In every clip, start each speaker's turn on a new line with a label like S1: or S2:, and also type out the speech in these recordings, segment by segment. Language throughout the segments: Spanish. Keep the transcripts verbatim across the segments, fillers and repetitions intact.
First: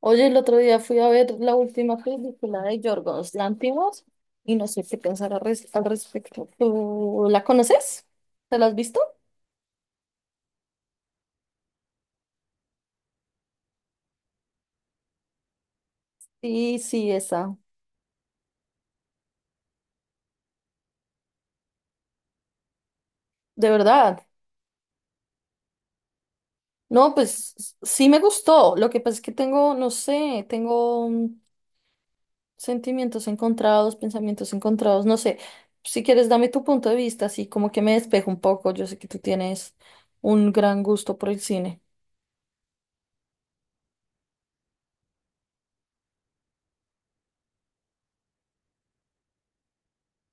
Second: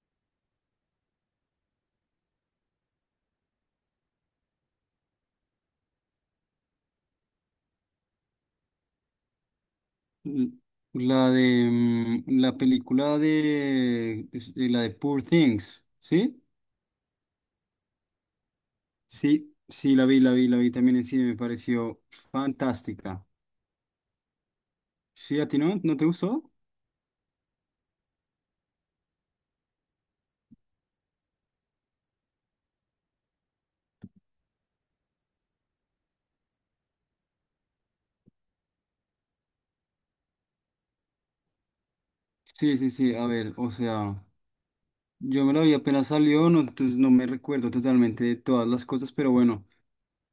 S1: Oye, el otro día fui a ver la última película de Yorgos Lanthimos y no sé qué pensar al, res- al respecto. ¿Tú la conoces? ¿Te la has visto?
S2: L- La de mm, la película de, es- de la de Poor Things, ¿sí?
S1: Sí, sí, esa.
S2: Sí, sí, la vi, la vi, la vi también en cine, me pareció fantástica.
S1: ¿De verdad?
S2: ¿Sí, a ti no? ¿No te gustó?
S1: No, pues s- sí me gustó. Lo que pasa es que tengo, no sé, tengo mm, sentimientos encontrados, pensamientos encontrados, no sé. Si quieres, dame tu punto de vista, así como que me despejo un poco. Yo sé que tú tienes un gran gusto por el cine.
S2: Sí, sí, sí, a ver, o sea, yo me la vi apenas salió, no, entonces no me recuerdo totalmente de todas las cosas, pero bueno,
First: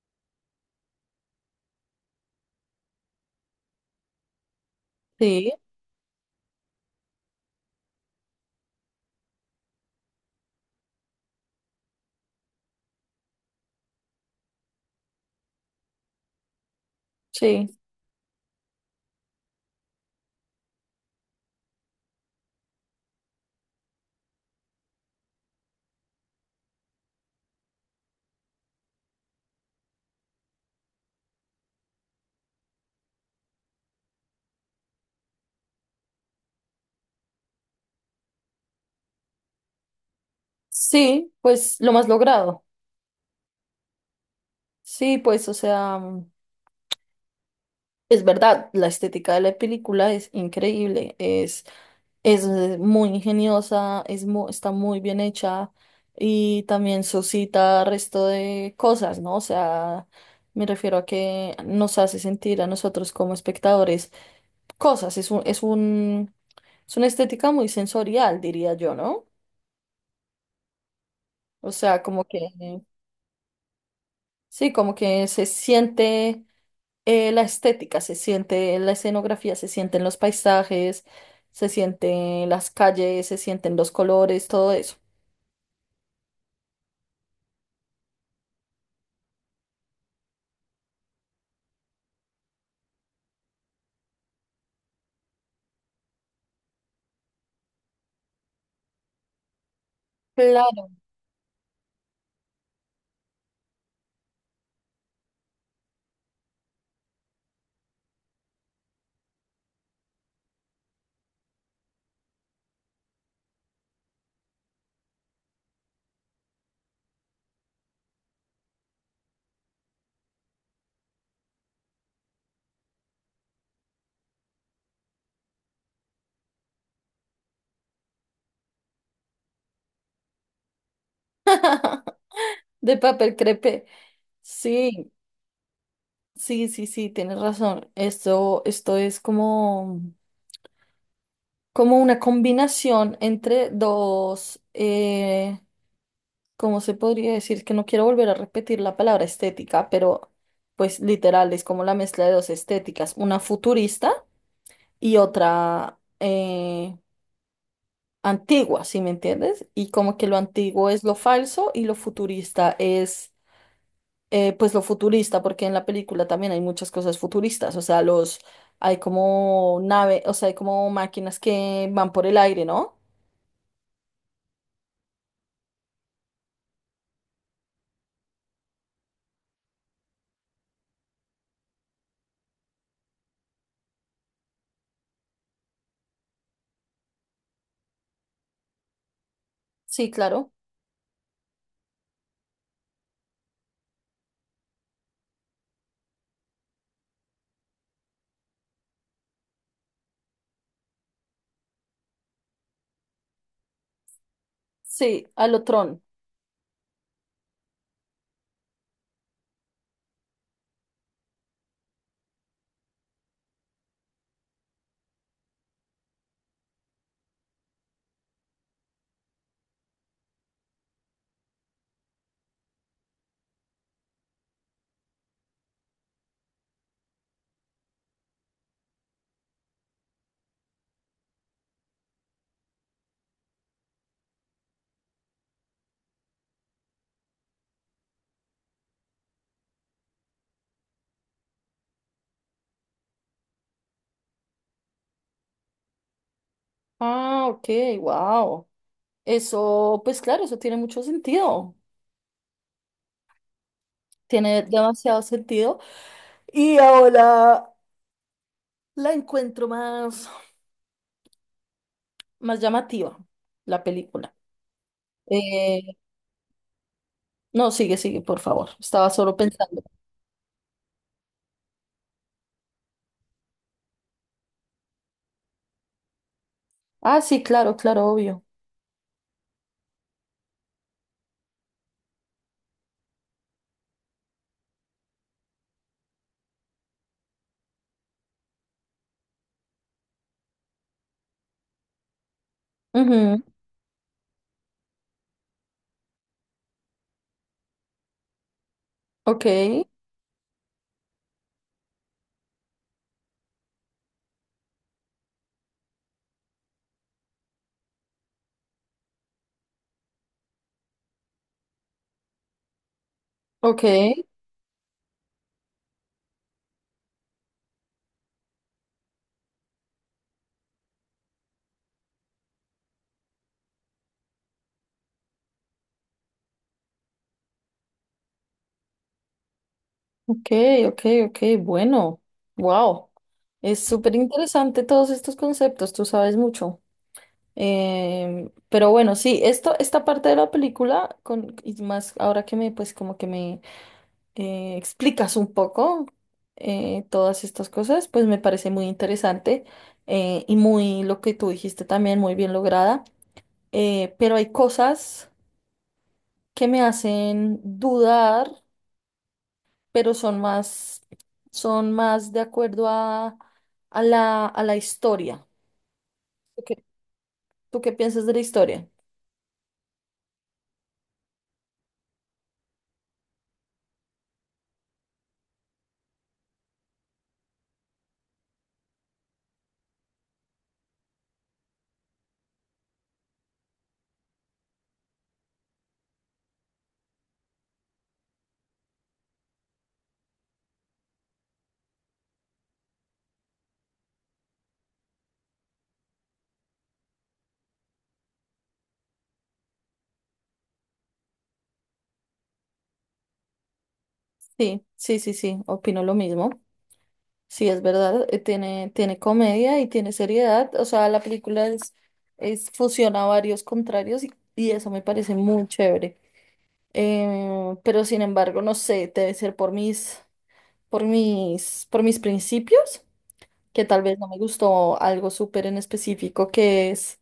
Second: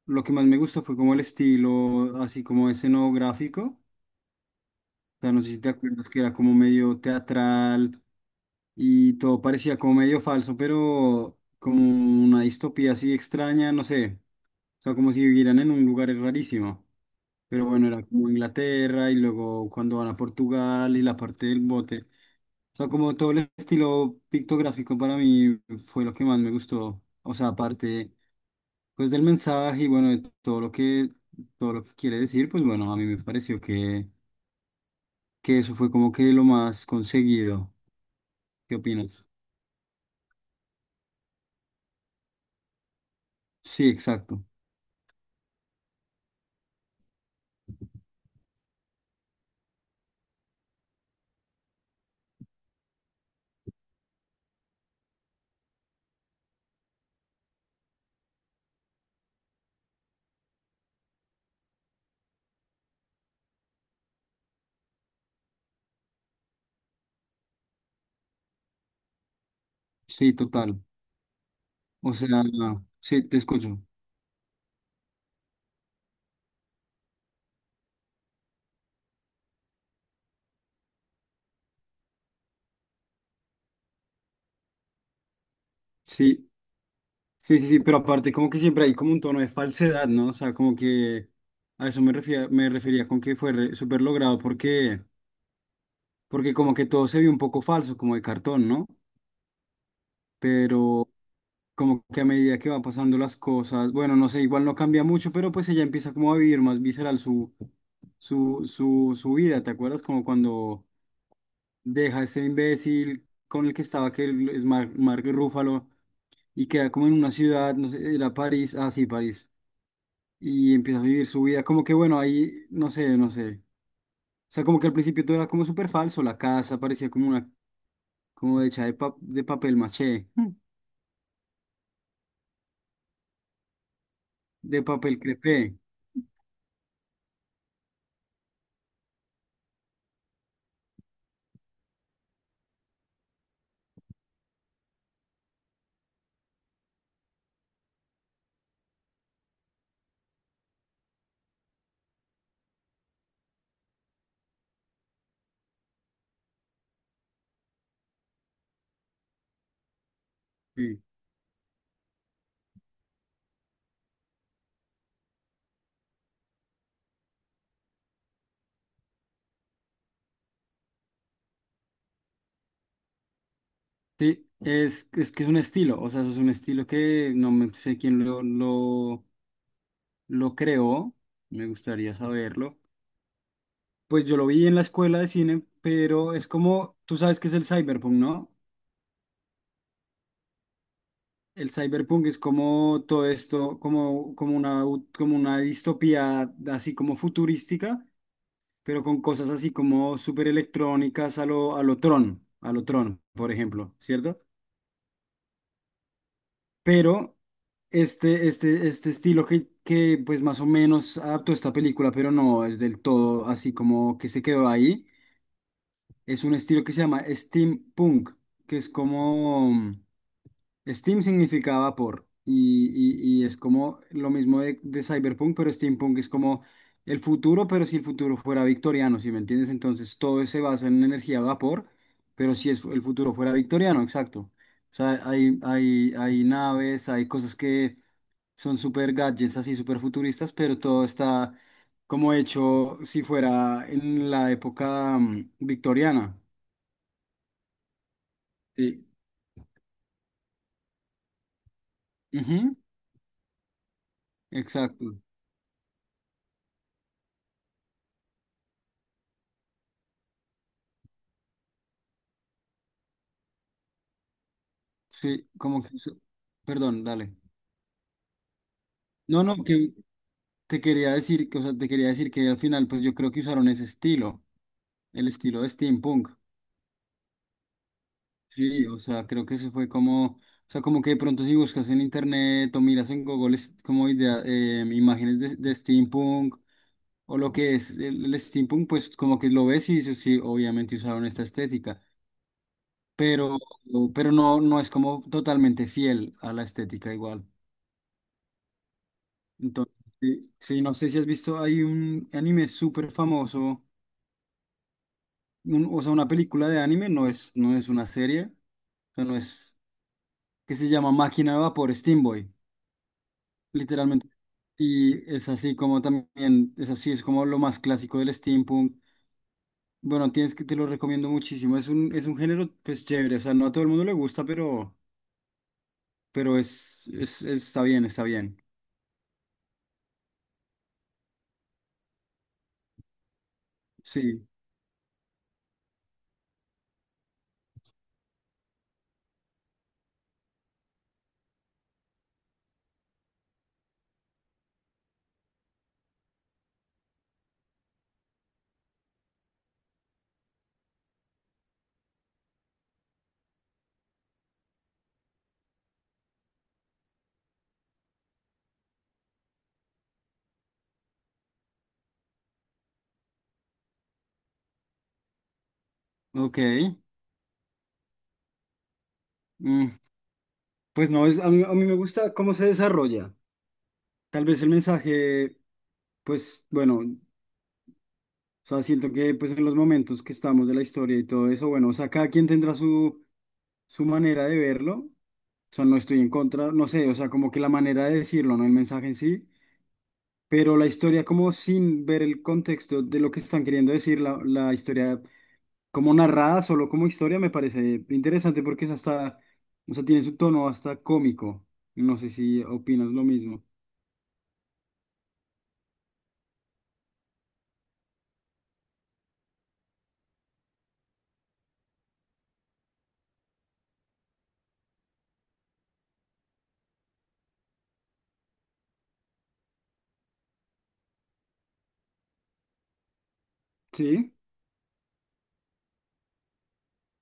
S2: lo que más me gustó fue como el estilo, así como escenográfico. Sea, no sé
S1: Sí,
S2: si te acuerdas que era como medio teatral y todo parecía como medio falso, pero como una distopía así extraña, no sé. O sea, como si vivieran en un lugar rarísimo. Pero
S1: sí.
S2: bueno, era como Inglaterra y luego cuando van a Portugal y la parte del bote. O sea, como todo el estilo pictográfico para mí fue lo que más me gustó. O sea, aparte pues del mensaje y bueno, de todo lo que todo lo que quiere decir, pues bueno, a mí me pareció que que eso fue como que lo más conseguido. ¿Qué opinas?
S1: Sí, pues lo más logrado.
S2: Sí, exacto.
S1: Sí, pues, o sea, mm, es verdad, la estética de la película es increíble, es, es eh, muy ingeniosa, es mu- está muy bien hecha y también suscita resto de cosas, ¿no? O sea, me refiero a que nos hace sentir a nosotros como espectadores cosas, es un, es un, es una estética muy sensorial, diría yo, ¿no?
S2: Sí, total.
S1: O sea,
S2: O
S1: como
S2: sea,
S1: que,
S2: sí, te escucho.
S1: sí, como que se siente eh, la estética se siente, la escenografía se siente en los paisajes, se siente en las calles, se sienten los colores, todo eso.
S2: Sí, sí, sí, sí, pero aparte como que siempre hay como un tono de falsedad, ¿no? O sea, como que a eso me refería, me refería con que fue re- súper logrado porque, porque como que todo se vio un poco falso, como de cartón, ¿no?
S1: Claro,
S2: Pero como que a medida que va pasando las cosas, bueno, no sé, igual no cambia mucho, pero pues ella empieza como a vivir más visceral su, su, su, su vida, ¿te acuerdas? Como cuando deja a este imbécil con el que estaba, que es Mar- Mark Ruffalo y queda como en una ciudad, no sé, era París, ah, sí, París, y empieza a vivir su vida, como que bueno, ahí, no sé, no sé, o sea, como que al principio todo era como súper falso, la casa parecía como una, como hecha de, pa- de papel maché. Mm.
S1: de papel crepé.
S2: De
S1: Sí,
S2: papel crepé,
S1: sí, sí, sí, tienes razón. Esto, esto es como, como una combinación entre dos, eh, ¿cómo se podría decir? Es que no quiero volver a repetir la palabra estética, pero pues literal es como la mezcla de dos estéticas, una futurista y otra, eh, antigua, ¿sí me entiendes? Y como que lo antiguo
S2: sí.
S1: es lo falso y lo futurista es, eh, pues lo futurista, porque en la película también hay muchas cosas futuristas, o sea, los, hay como nave, o sea, hay como máquinas que van por el aire, ¿no?
S2: Sí, es, es que es un estilo, o sea, eso es un estilo que no me sé quién lo, lo, lo creó, me gustaría saberlo. Pues yo lo vi en la escuela de cine, pero es como, tú sabes que es el cyberpunk, ¿no?
S1: Sí, claro.
S2: El cyberpunk es como todo esto, como, como una, u- como una distopía así como futurística, pero con cosas así como súper electrónicas a lo, a lo Tron, a lo Tron, por ejemplo, ¿cierto?
S1: Sí, a lo Tron.
S2: Pero este, este, este estilo que, que pues más o menos adaptó esta película, pero no es del todo así como que se quedó ahí, es un estilo que se llama steampunk, que es como... Steam significaba por, y, y- y es como lo mismo de, de cyberpunk, pero steampunk es como el futuro, pero si el futuro fuera victoriano, ¿si me entiendes? Entonces todo se basa en energía a vapor, pero si es- el futuro fuera victoriano, exacto. O sea, hay, hay, hay naves, hay cosas que son super gadgets, así super futuristas, pero todo está como hecho si fuera en la época mm, victoriana.
S1: Ah, ok, wow.
S2: Sí.
S1: Eso, pues claro, eso tiene mucho sentido.
S2: Ujú,
S1: Tiene demasiado
S2: exacto.
S1: sentido. Y ahora la encuentro más, más llamativa, la película.
S2: Sí, como
S1: Eh,
S2: que eso. Perdón, dale.
S1: No, sigue, sigue, por favor. Estaba solo
S2: No, no,
S1: pensando.
S2: que te quería decir, que, o sea, te quería decir que al final, pues yo creo que usaron ese estilo, el estilo de steampunk.
S1: Ah, sí, claro, claro, obvio.
S2: Sí, o sea, creo que eso fue como, o sea, como que de pronto si buscas en internet o miras en Google es como idea, eh, imágenes de, de steampunk o lo que es el, el steampunk, pues como que lo ves y dices, sí, obviamente usaron esta estética,
S1: Ujú.
S2: pero, pero no, no es como totalmente fiel a la estética igual.
S1: Ok,
S2: Entonces, sí, sí, no sé si has visto, hay un anime súper famoso, un- o sea, una película de anime, no es, no es una serie, o sea, no es, que se llama Máquina de Vapor, Steam Boy,
S1: ok,
S2: literalmente. Y es así como también, es así, es como lo más clásico del steampunk. Bueno, tienes que, te lo recomiendo muchísimo, es un, es un género, pues, chévere, o sea, no a todo el mundo le gusta, pero, pero es, es, está bien, está bien.
S1: ok, ok, ok. Bueno, wow. Es súper
S2: Sí,
S1: interesante todos estos conceptos, tú sabes mucho. Em, pero bueno, sí, esto, esta parte de la película, con, y más ahora que me, pues como que me eh, explicas un poco eh, todas estas cosas, pues me parece muy interesante eh, y muy lo que tú dijiste también, muy bien lograda. Eh, pero hay cosas que me hacen dudar, pero son más, son más de acuerdo a, a la, a la historia.
S2: ok.
S1: ¿Tú qué, tú qué piensas de la historia?
S2: mm, Pues no, es, a mí, a mí me gusta cómo se desarrolla. Tal vez el mensaje pues bueno, o sea, siento que pues en los momentos que estamos de la historia y todo eso, bueno, o sea, cada quien tendrá su, su manera de verlo, o sea, no estoy en contra, no sé, o sea, como que la manera de decirlo, no el mensaje en sí, pero la historia como sin ver el contexto de lo que están queriendo decir, la, la historia como narrada, solo como historia, me parece interesante porque es hasta, o sea, tiene su tono hasta cómico, no sé si opinas lo mismo.
S1: Sí, sí, sí, sí, opino lo mismo. Sí, es verdad, eh, tiene, tiene comedia y tiene seriedad. O sea, la película es, es fusiona varios contrarios y, y eso me parece muy chévere. Eh, pero sin embargo, no sé, debe ser por mis, por mis, por mis principios, que tal vez no
S2: Sí,
S1: me gustó algo súper en específico, que es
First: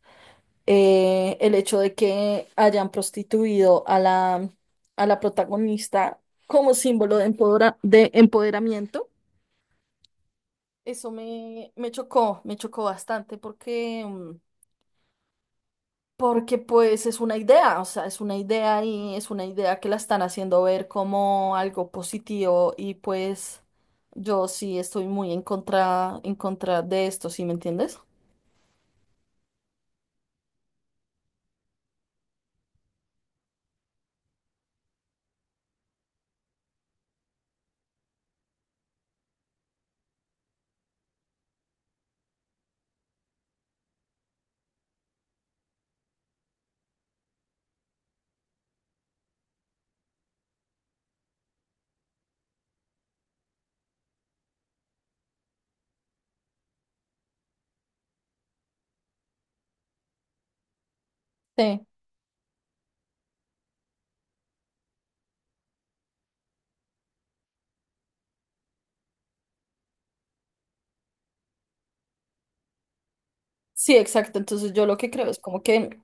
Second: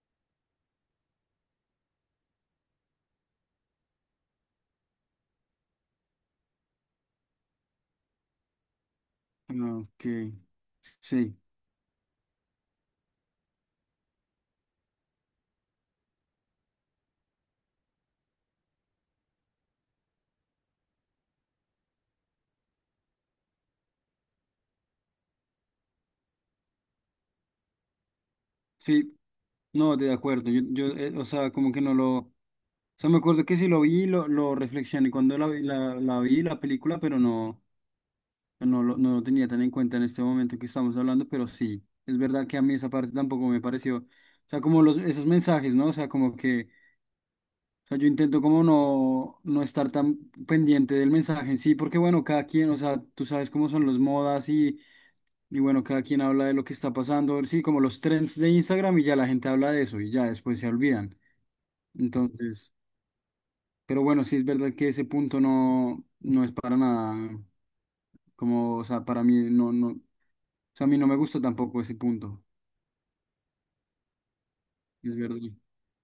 S1: eh, el hecho de que hayan prostituido a la, a la protagonista como símbolo de, empodera- de empoderamiento.
S2: ah, ok,
S1: Eso
S2: sí.
S1: me, me chocó, me chocó bastante porque, mm, porque pues es una idea, o sea, es una idea y es una idea que la están haciendo ver como algo positivo y pues yo sí estoy muy en contra, en contra de esto, ¿sí me entiendes?
S2: Sí, no, de acuerdo. Yo, yo eh, o sea, como que no lo... O sea, me acuerdo que sí lo vi, lo, lo reflexioné cuando la, vi- la, la vi, la película, pero no, no, lo- no lo tenía tan en cuenta en este momento que estamos hablando, pero sí, es verdad que a mí esa parte tampoco me pareció. O sea, como los, esos mensajes, ¿no? O sea, como que... O sea, yo intento como no, no estar tan pendiente del mensaje en sí, porque bueno, cada quien, o sea, tú sabes cómo son las modas y bueno, cada quien habla de lo que está pasando, sí, como los trends de Instagram y ya la gente habla de eso y ya después se olvidan.
S1: Sí.
S2: Entonces, pero bueno, sí es verdad que ese punto no, no es para nada, como, o sea, para mí no, no, o sea, a mí no me gusta tampoco ese punto,
S1: Sí, exacto. Entonces yo lo que
S2: es
S1: creo es
S2: verdad.
S1: como que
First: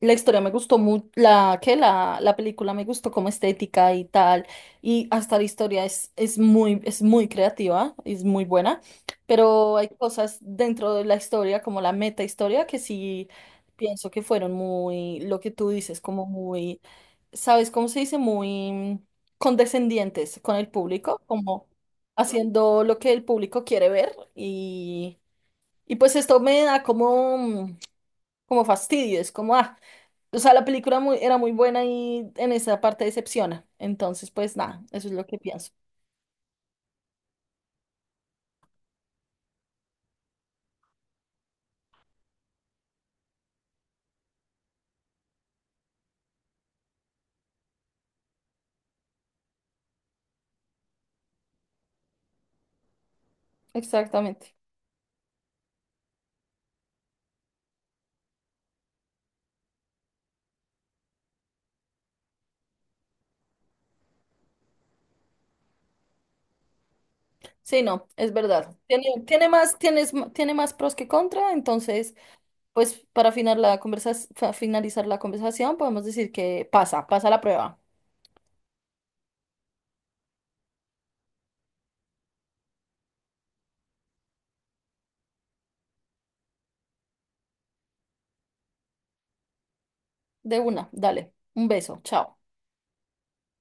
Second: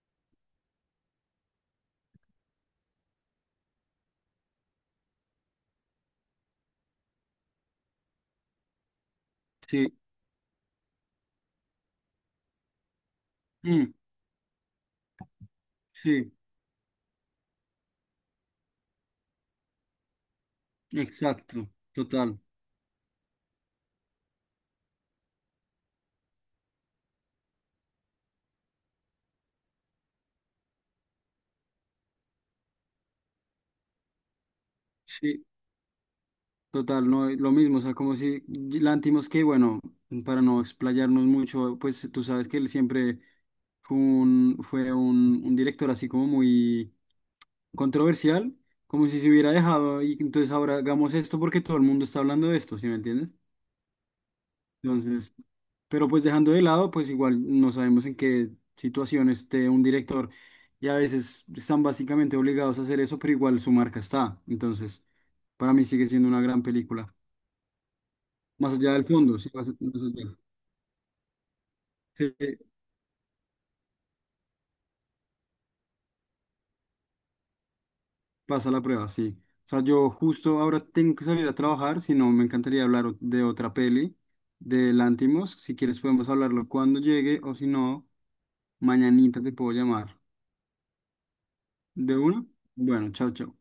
S1: la historia me gustó mucho, la que la, la película me gustó como estética y tal, y hasta la historia es, es muy, es muy creativa, es muy buena, pero hay
S2: Sí,
S1: cosas dentro de la historia, como la meta historia, que sí
S2: mm,
S1: pienso que fueron muy, lo que tú dices, como
S2: sí,
S1: muy, ¿sabes cómo se dice? Muy condescendientes con el público, como
S2: exacto, total,
S1: haciendo lo que el público quiere ver y pues esto me da como, mm, como fastidio, es como, ah, o sea, la película muy, era muy buena y en esa parte decepciona. Entonces, pues nada, eso es lo que
S2: sí,
S1: pienso.
S2: total, no, es lo mismo, o sea, como si Lantimos que, bueno, para no explayarnos mucho, pues tú sabes que él siempre fue un, fue un, un director así como muy controversial, como si se hubiera dejado y entonces ahora hagamos esto porque todo el mundo está hablando de esto, ¿sí me entiendes?
S1: Exactamente.
S2: Entonces, pero pues dejando de lado, pues igual no sabemos en qué situación esté un director y a veces están básicamente obligados a hacer eso, pero igual su marca está. Entonces, para mí sigue siendo una gran película.
S1: Sí, no, es
S2: Más
S1: verdad.
S2: allá
S1: Tiene,
S2: del fondo,
S1: tiene
S2: sí, más más
S1: más, tienes, m-
S2: allá.
S1: tiene más pros que contra, entonces,
S2: Sí.
S1: pues para final la conversa, fa- finalizar la conversación, podemos decir que pasa, pasa la prueba.
S2: Pasa la prueba, sí. O sea, yo justo ahora tengo que salir a trabajar, si no, me encantaría hablar o- de otra peli, de Lantimos. Si quieres podemos hablarlo cuando llegue o si no, mañanita te puedo llamar.
S1: De una, dale. Un beso,
S2: ¿De
S1: chao.
S2: una? Bueno, chao, chao.